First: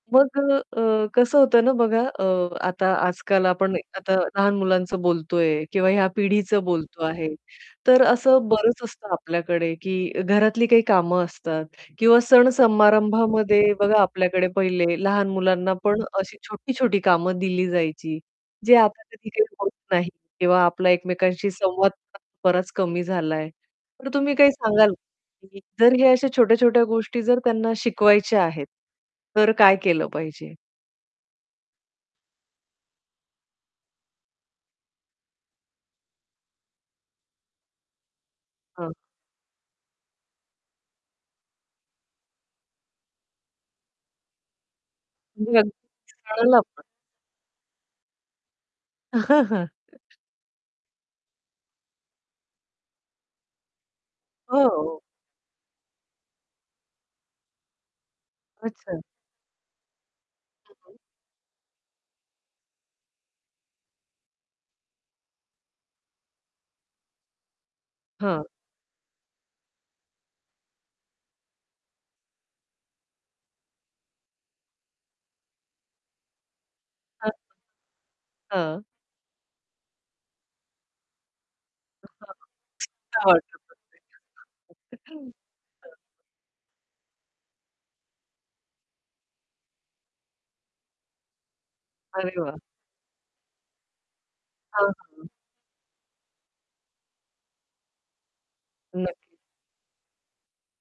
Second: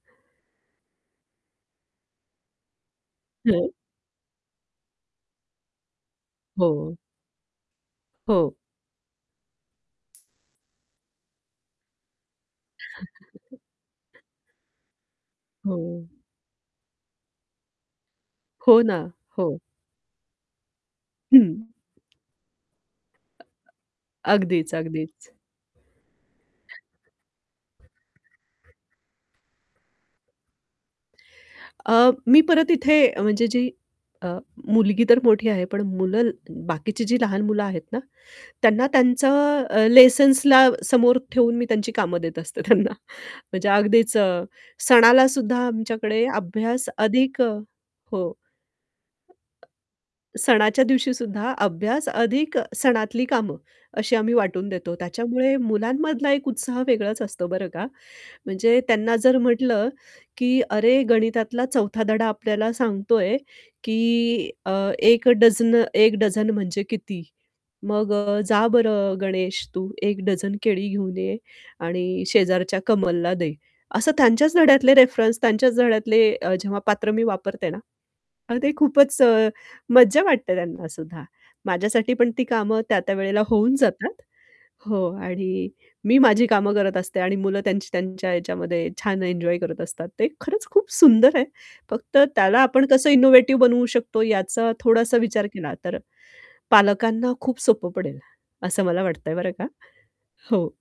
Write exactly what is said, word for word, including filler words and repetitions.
मग अ, अ, कसं होतं ना बघा अ, आता आज-काल हं. आपण आता लहान मुलांचं बोलतोय किंवा या पिढीच हो. बोलतो आहे. तर असं हो. बरंच असतं आपल्याकडे की घरातली काही कामं असतात किंवा सण-समारंभामध्ये बघा आपल्याकडे पहिले लहान मुलांना पण हो. अशी छोटी-छोटी कामं दिली जायची. जे हो ना, आता हो. कधी-कधी होत नाही किंवा आपला एकमेकांशी हं. संवाद बराच कमी झालाय. पण तुम्ही काय अगदीच, सांगाल अगदीच. जर हे अशा छोट्या-छोट्या गोष्टी जर त्यांना शिकवायच्या आहेत. तर काय केलं पाहिजे? अ, मी परत इथे म्हणजे जी अ, मुलगी तर मोठी आहे, पण मुलं बाकीची जी लहान मुलं आहेत ना त्यांना हां. त्यांचं अ, लेसन्सला समोर ठेवून मी त्यांची कामं देत असते त्यांना म्हणजे अगदीच सणाला सुद्धा आमच्याकडे [unintelligible] अभ्यास अधिक हो. सणाच्या दिवशीसुद्धा अभ्यास अधिक सणातली कामं अशी आम्ही वाटून देतो हो. त्याच्यामुळे मुलांमधला एक उत्साह वेगळाच असतो बरं का. म्हणजे अच्छा. त्यांना जर म्हटलं की हं, हं. अरे गणितातला चौथा धडा आपल्याला सांगतोय की अ, एक डझनं एक डझन म्हणजे किती? "मग अ, हां. जा बरं गणेश तू एक डझन केळी घेऊन ये आणि शेजारच्या कमलला दे." असं त्यांच्याच धड्यातले रेफरन्स त्यांच्याच धड्यातले अ, जेव्हा पात्र मी हां. वापरते ना, अहो ते हां. खूपच अ, मज्जा वाटते त्यांनासुद्धा. माझ्यासाठी पण ती [unintelligible] छान कामं त्या-त्या वेळेला वाटतं. पण. [unintelligible] होऊन जातात. हो. हां. आणि मी माझी कामं करत असते आणि मुलं त्यांची त्यांच्या ह्याच्यामध्ये छान एन्जॉय करत असतात. ते खरंच खूप सुंदर आहे. फक्त अरे त्याला वाह! आपण कसं इनोव्हेटिव्ह बनवू शकतो याचा हां, हां, थोडासा हां. विचार केला तर पालकांना खूप सोपं पडेल असं मला वाटतंय नक्कीच. बरं का. हो.